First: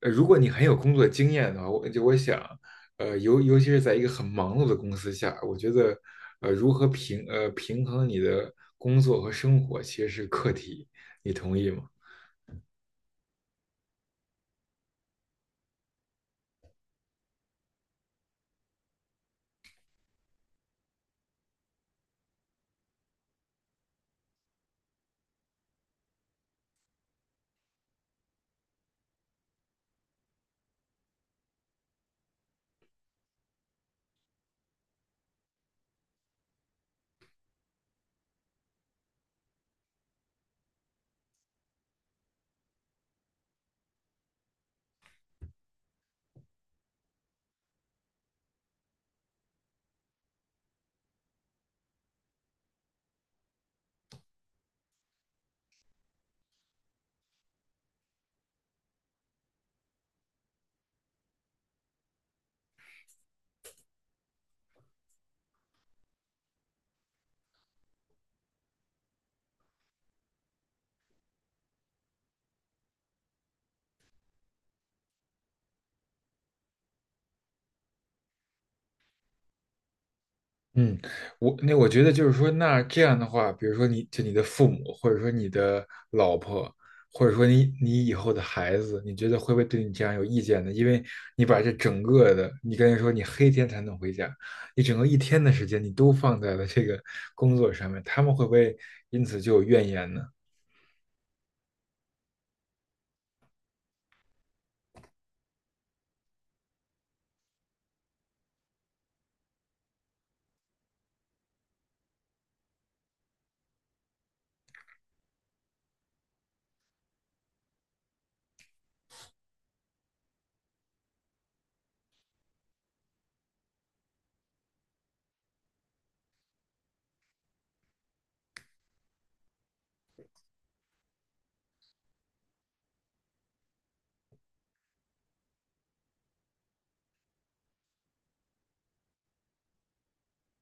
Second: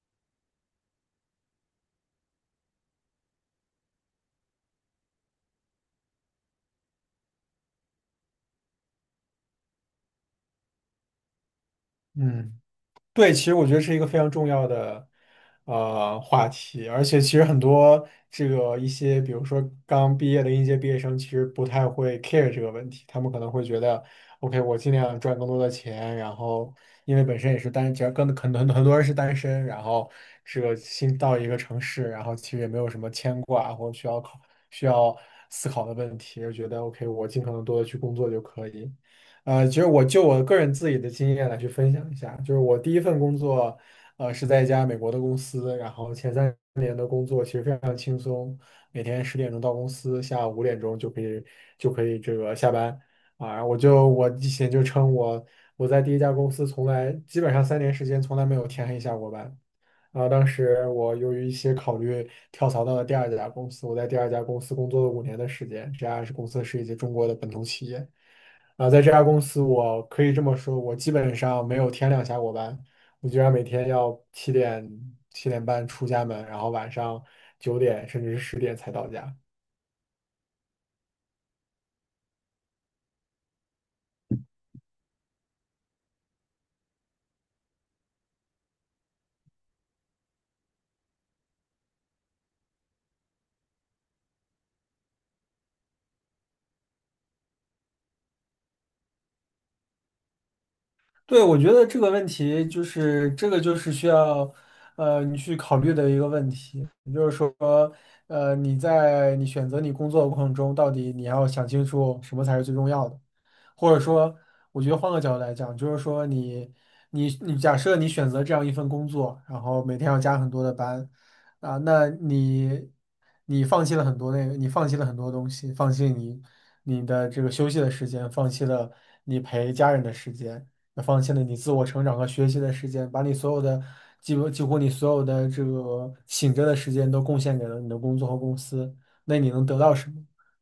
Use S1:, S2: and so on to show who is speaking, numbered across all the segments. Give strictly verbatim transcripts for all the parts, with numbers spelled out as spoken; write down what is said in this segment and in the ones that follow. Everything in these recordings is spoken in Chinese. S1: 呃，如果你很有工作经验的话，我就我想，呃，尤尤其是在一个很忙碌的公司下，我觉得，呃，如何平呃平衡你的工作和生活，其实是课题，你同意吗？
S2: 嗯，对，其实我觉得是一个非常重要的呃话题，而且其实很多这个一些，比如说刚毕业的应届毕业生，其实不太会 care 这个问题，他们可能会觉得，OK，我尽量赚更多的钱，然后因为本身也是单，只要跟很多很多人是单身，然后这个新到一个城市，然后其实也没有什么牵挂或需要考需要思考的问题，就觉得 OK，我尽可能多的去工作就可以。呃，其实我就我个人自己的经验来去分享一下，就是我第一份工作，呃，是在一家美国的公司，然后前三年的工作其实非常轻松，每天十点钟到公司，下午五点钟就可以就可以这个下班啊。我就我以前就称我我在第一家公司从来基本上三年时间从来没有天黑下过班，然后当时我由于一些考虑跳槽到了第二家公司，我在第二家公司工作了五年的时间。这家是公司是一家中国的本土企业，啊，在这家公司我可以这么说，我基本上没有天亮下过班，我居然每天要七点七点半出家门，然后晚上九点甚至是十点才到家。
S1: 嗯，我那我觉得就是说，那这样的话，比如说你就你的父母，或者说你的老婆，或者说你你以后的孩子，你觉得会不会对你这样有意见呢？因为你把这整个的，你刚才说你黑天才能回家，你整个一天的时间你都放在了这个工作上面，他们会不会因此就有怨言呢？
S2: 对，我觉得这个问题就是这个就是需要，呃，你去考虑的一个问题，也就是说，呃，你在你选择你工作的过程中，到底你要想清楚什么才是最重要的，或者说，我觉得换个角度来讲，就是说你你你假设你选择这样一份工作，然后每天要加很多的班，啊，那你你放弃了很多那个，你放弃了很多东西，放弃你你的这个休息的时间，放弃了你陪家人的时间。那放弃了你自我成长和学习的时间，把你所有的几乎几乎你所有的这个醒着的时间都贡献给了你的工作和公司，那你能得到什么？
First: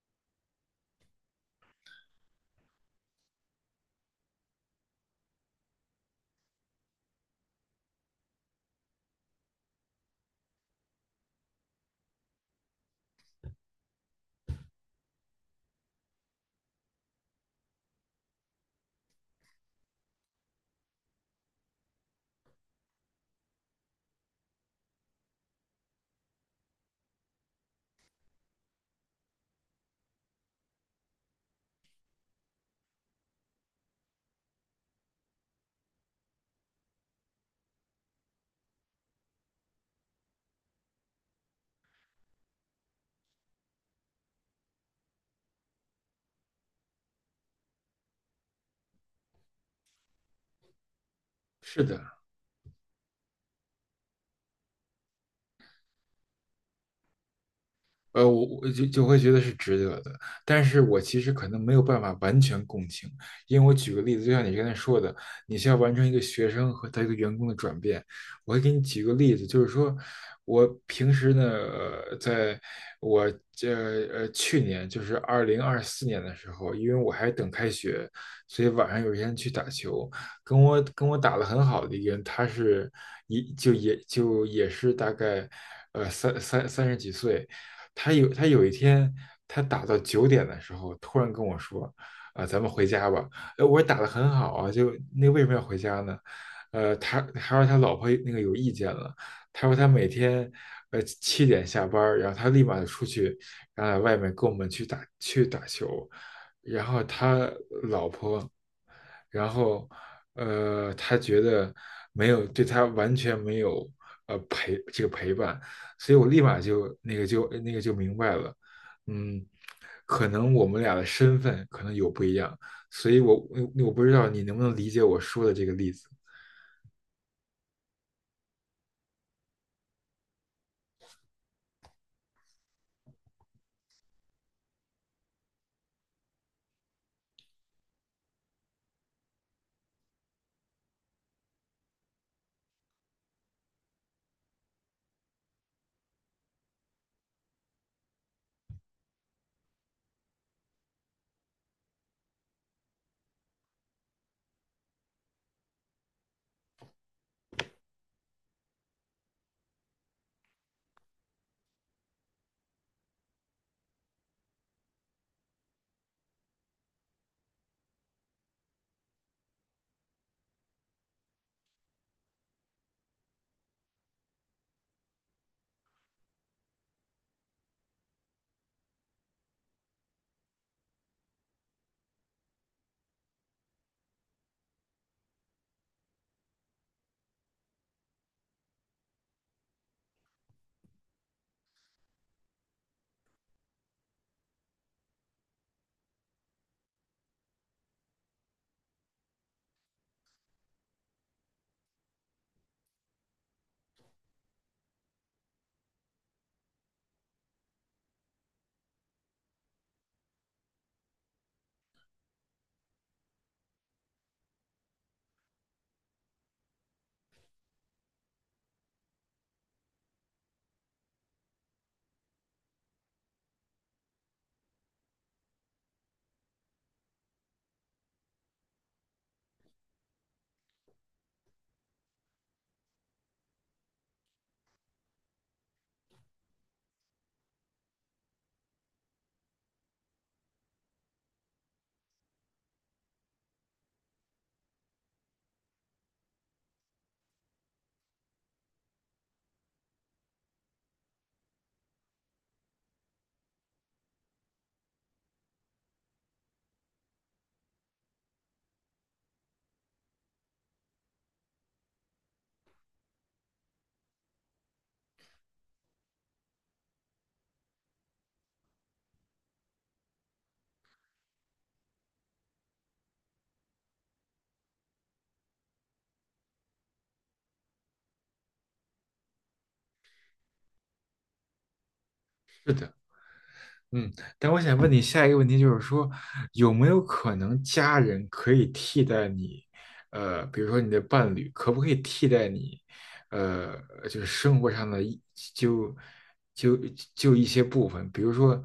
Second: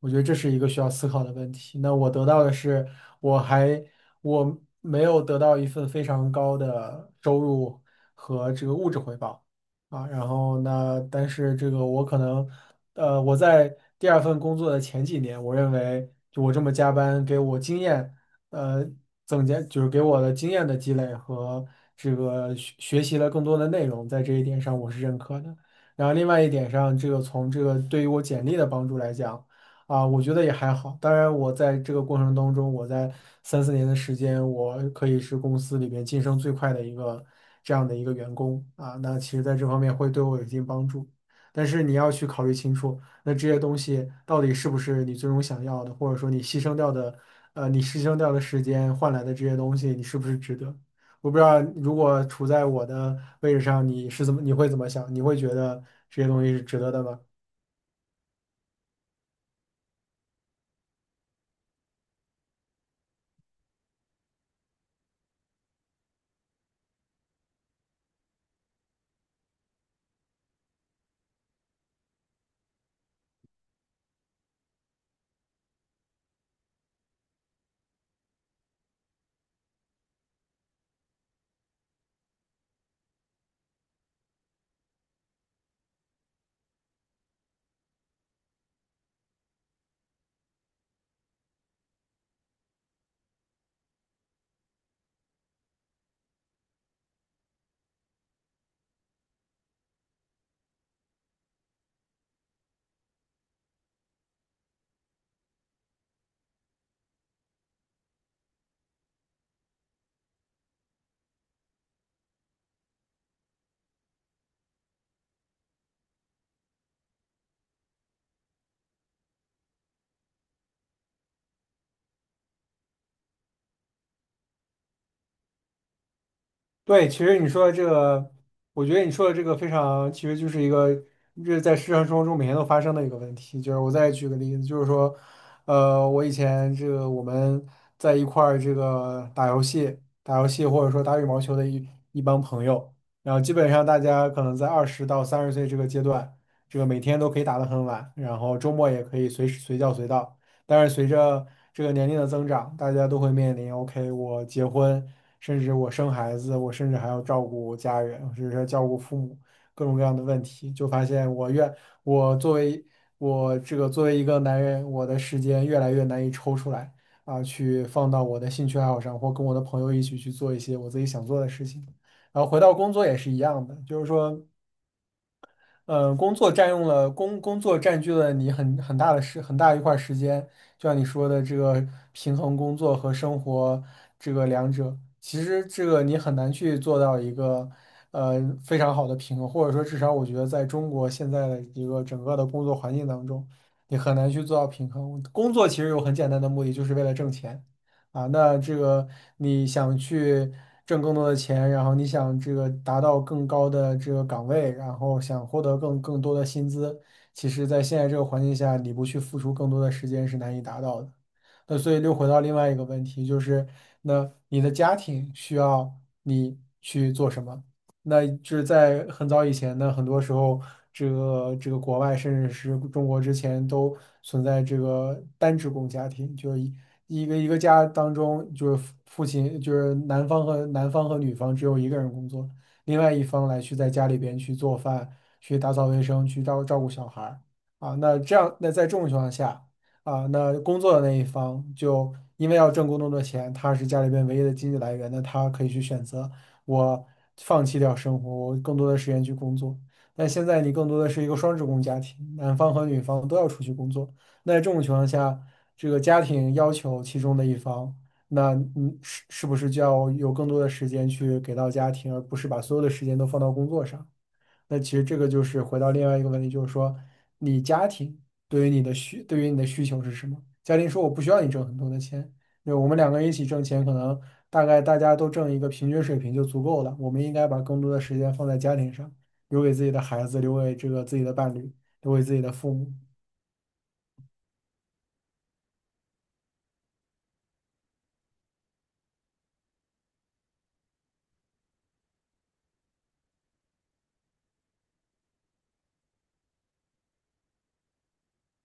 S2: 我觉得这是一个需要思考的问题。那我得到的是，我还我没有得到一份非常高的收入和这个物质回报啊。然后那但是这个我可能，呃，我在第二份工作的前几年，我认为就我这么加班给我经验。呃增加，就是给我的经验的积累和这个学学习了更多的内容，在这一点上我是认可的。然后另外一点上，这个从这个对于我简历的帮助来讲，啊，我觉得也还好。当然，我在这个过程当中，我在三四年的时间，我可以是公司里边晋升最快的一个这样的一个员工啊。那其实在这方面会对我有一定帮助，但是你要去考虑清楚。那这些东西到底是不是你最终想要的，或者说你牺牲掉的，呃，你牺牲掉的时间换来的这些东西，你是不是值得？我不知道，
S1: 是
S2: 如
S1: 的。
S2: 果处在我的位置上，你是怎么，你会怎么想？你会觉得这些东西是值得的吗？
S1: 呃，我我就就会觉得是值得的，但是我其实可能没有办法完全共情，因为我举个例子，就像你刚才说的，你需要完成一个学生和他一个员工的转变。我会给你举个例子，就是说我平时呢，呃在我这呃去年就是二零二四年的时候，因为我还等开学，所以晚上有一天去打球，跟我跟我打得很好的一个人，他是一就也就也是大概呃三三三十几岁。他有他有一天，他打到九点的时候，突然跟我说：“啊、咱们回家吧。”哎，我说打的很好啊，就那为什么要回家呢？呃，他他说他老婆那个有意见了，他说他每天呃七点下班儿，然后他立马就出去，然后在外面跟我们去打去打球，然后他然后，呃，他觉得没有对他完全没有呃陪这个陪伴，所以我立马就那个就那个就明白了。嗯，可能我们俩的身份可能有不一样，所以我我我不知道你能不能理解我说的这个例子。
S2: 对，其实你说的这个，我觉得你说的这个非常，其实就是一个这在日常生活中每天都发生的一个问题。就是我再举个例子，就是说，呃，我以前这个我们在一块儿这个打游戏、打游戏或者说打羽毛球的一一帮朋友，然后基本上大家可能在二十到三十岁这个阶段，这个每天都可以打得很晚，然后周末也可以随时随叫随到。但是随着这个年龄的增长，大家都会面临，OK，我结婚，甚至我生孩子，我甚至还要照顾家人，甚至是照顾父母，各种各样的问题，就发现我越我作为我这个作为一个男人，我的时间越来越难以抽出来啊，去放到我的兴趣爱好上，或跟我的朋友一起去做一些我自己想做的事情。然后回到工作也是一样的，就是说。呃，工作占用了工工作占据了你很很大的时很大一块儿时间，就像你说的，这个平衡工作和生活这个两者，其实这个你很难去做到一个呃非常好的平衡，或者说至少我觉得在中国现在的一个整个的工作环境当中，你很难去做到平衡。工作其实有很简单的目的，就是为了挣钱。啊，那这个你想去挣更多的钱，然后你想这个达到更高的这个岗位，然后想获得更更多的薪资，其实在现在这个环境下，你不去付出更多的时间是难以达到的。那所以又回到另外一个问题，就是那你的家庭需要你去做什么？那就是在很早以前呢，很多时候这个这个国外甚至是中国之前都存在这个单职工家庭，就是一一个一个家当中，就是父父亲，就是男方和男方和女方只有一个人工作，另外一方来去在家里边去做饭、去打扫卫生、去照照顾小孩儿啊。那这样，那在这种情况下啊，那工作的那一方就因为要挣更多的钱，他是家里边唯一的经济来源，那他可以去选择我放弃掉生活，我更多的时间去工作。但现在你更多的是一个双职工家庭，男方和女方都要出去工作。那在这种情况下，这个家庭要求其中的一方，那嗯是是不是就要有更多的时间去给到家庭，而不是把所有的时间都放到工作上？那其实这个就是回到另外一个问题，就是说你家庭对于你的需对于你的需求是什么？家庭说我不需要你挣很多的钱，那我们两个人一起挣钱，可能大概大家都挣一个平均水平就足够了。我们应该把更多的时间放在家庭上，留给自己的孩子，留给这个自己的伴侣，留给自己的
S1: 是
S2: 父
S1: 的。
S2: 母。
S1: 嗯，但我想问你下一个问题，就是说，有没有可能家人可以替代你？呃，比如说你的伴侣，可不可以替代你？呃，就是生活上的一就就就一些部分，比如说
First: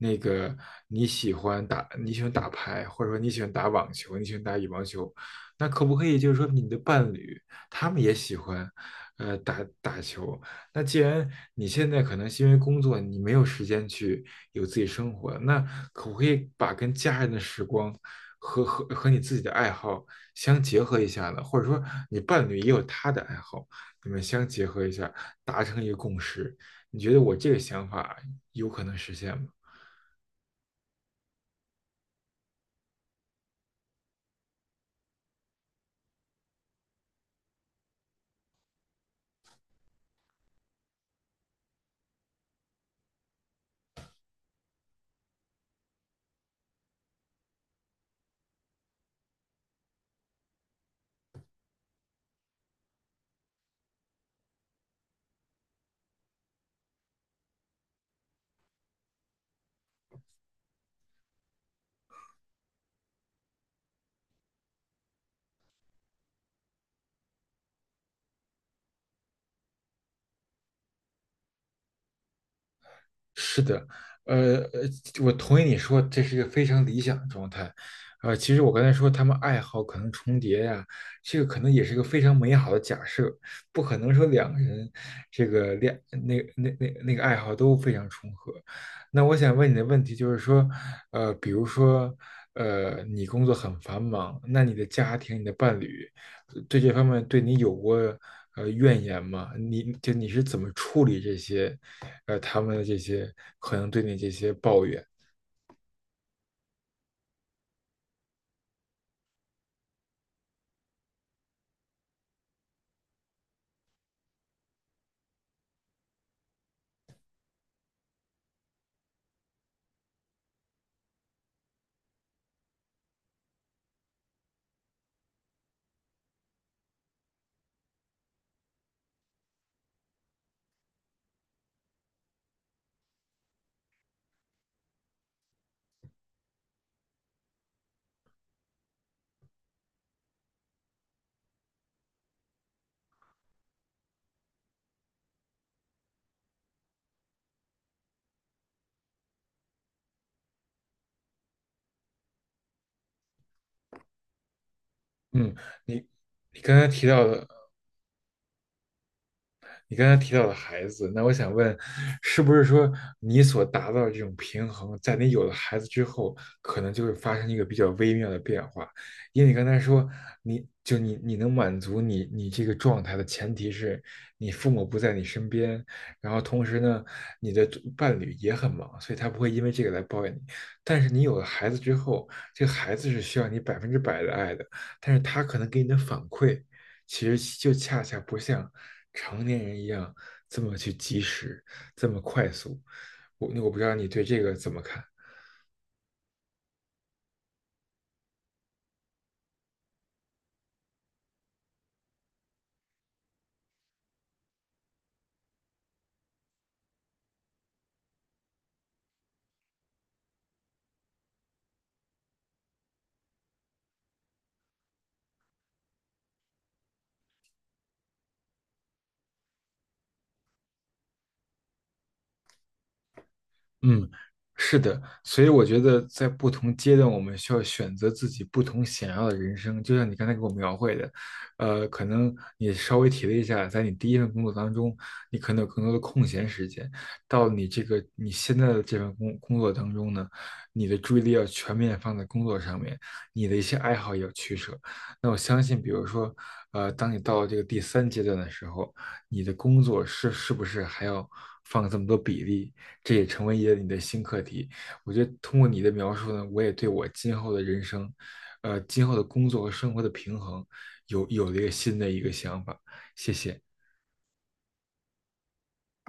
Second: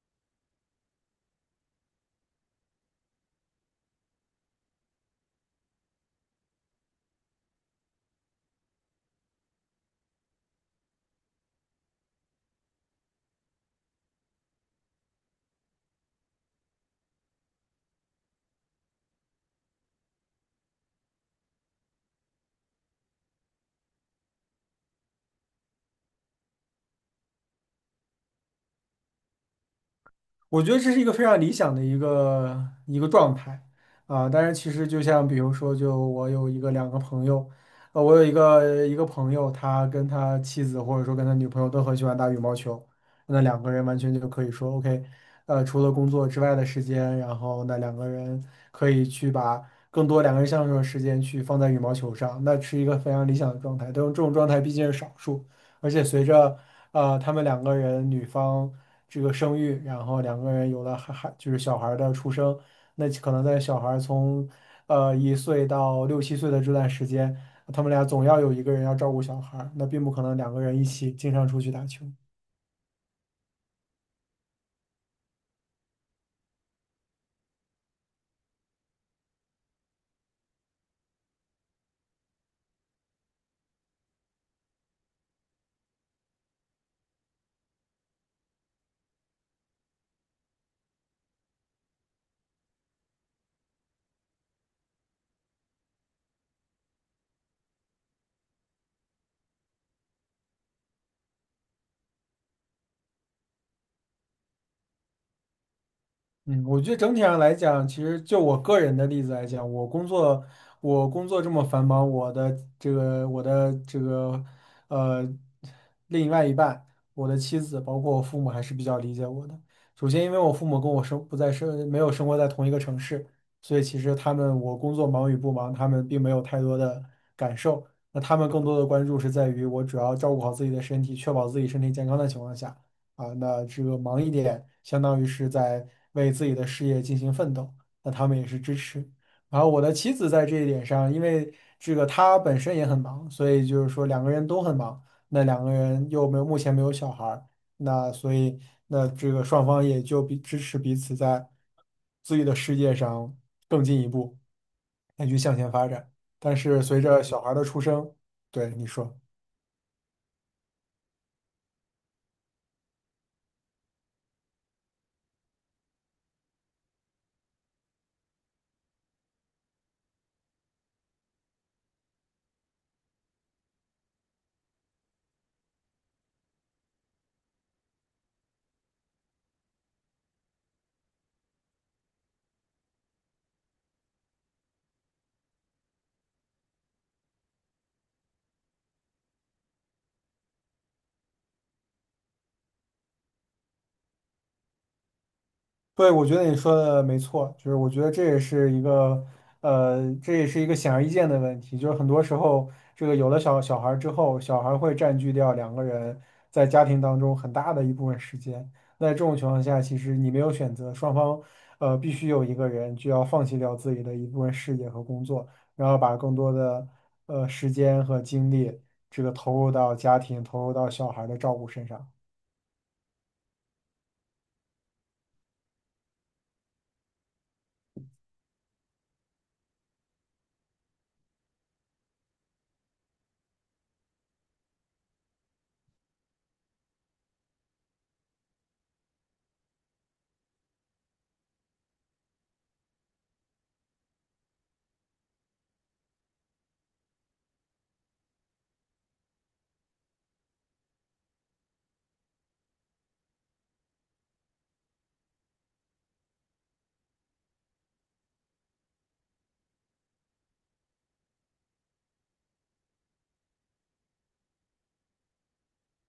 S1: 那个你喜欢打你喜欢打牌，或者说你喜欢打网球，你喜欢打羽毛球，那可不可以就是说你的伴侣他们也喜欢呃打打球？那既然你现在可能是因为工作你没有时间去。有自己生活。那可不可以把跟家人的时光和和和你自己的爱好相结合一下呢？或者说，你伴侣也有他的爱好，你们相结合一下，达成一个共识？你觉得我这个想法有可能实现吗？
S2: 我觉得这是一个非常理想的一个一个状态啊，但是其实就像比如说，就我有一个两个朋友，呃，我有一个一个朋友，他跟他妻子或者说跟他女朋友都很喜欢打羽毛球，那两个人完全就可以说 OK，呃，除了工作之外的时间，然后那两个人可以去把更多两个人相处的时间去放在羽毛球上，那是一个非常理想的状态，但这种状态毕竟是少数，而且随着呃，他们两个人女方这个生育，然后两个人有了孩孩，就是小孩儿的出生，那可能在小孩儿从呃一岁到六七岁的这段时间，他们俩总要有一个人要照顾小孩儿那并不可能两个人一起经常出去打球。
S1: 是的。呃，呃我同意你说这是一个非常理想的状态。呃，其实我刚才说他们爱好可能重叠呀、这个可能也是一个非常美好的假设，不可能说两个人这个恋那那那那个爱好都非常重合。那我想问你的问题就是说，呃，比如说，呃，你工作很繁忙，那你的家庭、你的伴侣对这方面对你有过呃怨言吗？你就你是怎么处理这些，呃，他们的这些可能对你这些抱怨？
S2: 嗯，我觉得整体上来讲，其实就我个人的例子来讲，我工作我工作这么繁忙，我的这个我的这个呃另外一半，我的妻子，包括我父母还是比较理解我的。首先，因为我父母跟我生不在生没有生活在同一个城市，所以其实他们我工作忙与不忙，他们并没有太多的感受。那他们更多的关注是在于我主要照顾好自己的身体，确保自己身体健康的情况下。啊，那这个忙一点，相当于是在为自己的事业进行奋斗，那他们也是支持。然后我的妻子在这一点上，因为这个她本身也很忙，所以就是说两个人都很忙，那两个人又没有目前没有小孩儿，那所以那这个双方也就彼支持彼此在自己的世界上更进一步，那去
S1: 嗯，
S2: 向前发
S1: 你
S2: 展。但
S1: 你刚
S2: 是
S1: 才
S2: 随
S1: 提
S2: 着
S1: 到
S2: 小
S1: 的，
S2: 孩儿的出生，对你说。
S1: 你刚才提到的孩子，那我想问，是不是说你所达到的这种平衡，在你有了孩子之后，可能就会发生一个比较微妙的变化？因为你刚才说，你就你你能满足你你这个状态的前提是你父母不在你身边，然后同时呢，你的伴侣也很忙，所以他不会因为这个来抱怨你。但是你有了孩子之后，这个孩子是需要你百分之百的爱的，但是他可能给你的反馈，其实就恰恰不像成年人一样这么去及时，这么快速。我我不知道你对这个怎么看？
S2: 对，我觉得你说的没错，就是我觉得这也是一个，呃，这也是一个显而易见的问题，就是很多时候，这个有了小小孩儿之后，小孩儿会占据掉两个人在家庭当中很大的一部分时间。那这种情况下，其实你没有选择，双方，呃，必须有一个人就要放弃掉自己的一部分事业和工作，然后把更多的，呃，时间和精力，这个投入到家庭，投入到小孩儿的照顾身上。
S1: 嗯，是的，所以我觉得在不同阶段，我们需要选择自己不同想要的人生。就像你刚才给我描绘的，呃，可能你稍微提了一下，在你第一份工作当中，你可能有更多的空闲时间；到你这个你现在的这份工工作当中呢，你的注意力要全面放在工作上面，你的一些爱好也要取舍。那我相信，比如说，呃，当你到了这个第三阶段的时候，你的工作是是不是还要放这么多比例？这也成为一个你的新课题。我觉得通过你的描述呢，我也对我今后的人生，呃，今后的工作和生活的平衡有有了一个新的一个想法。谢谢。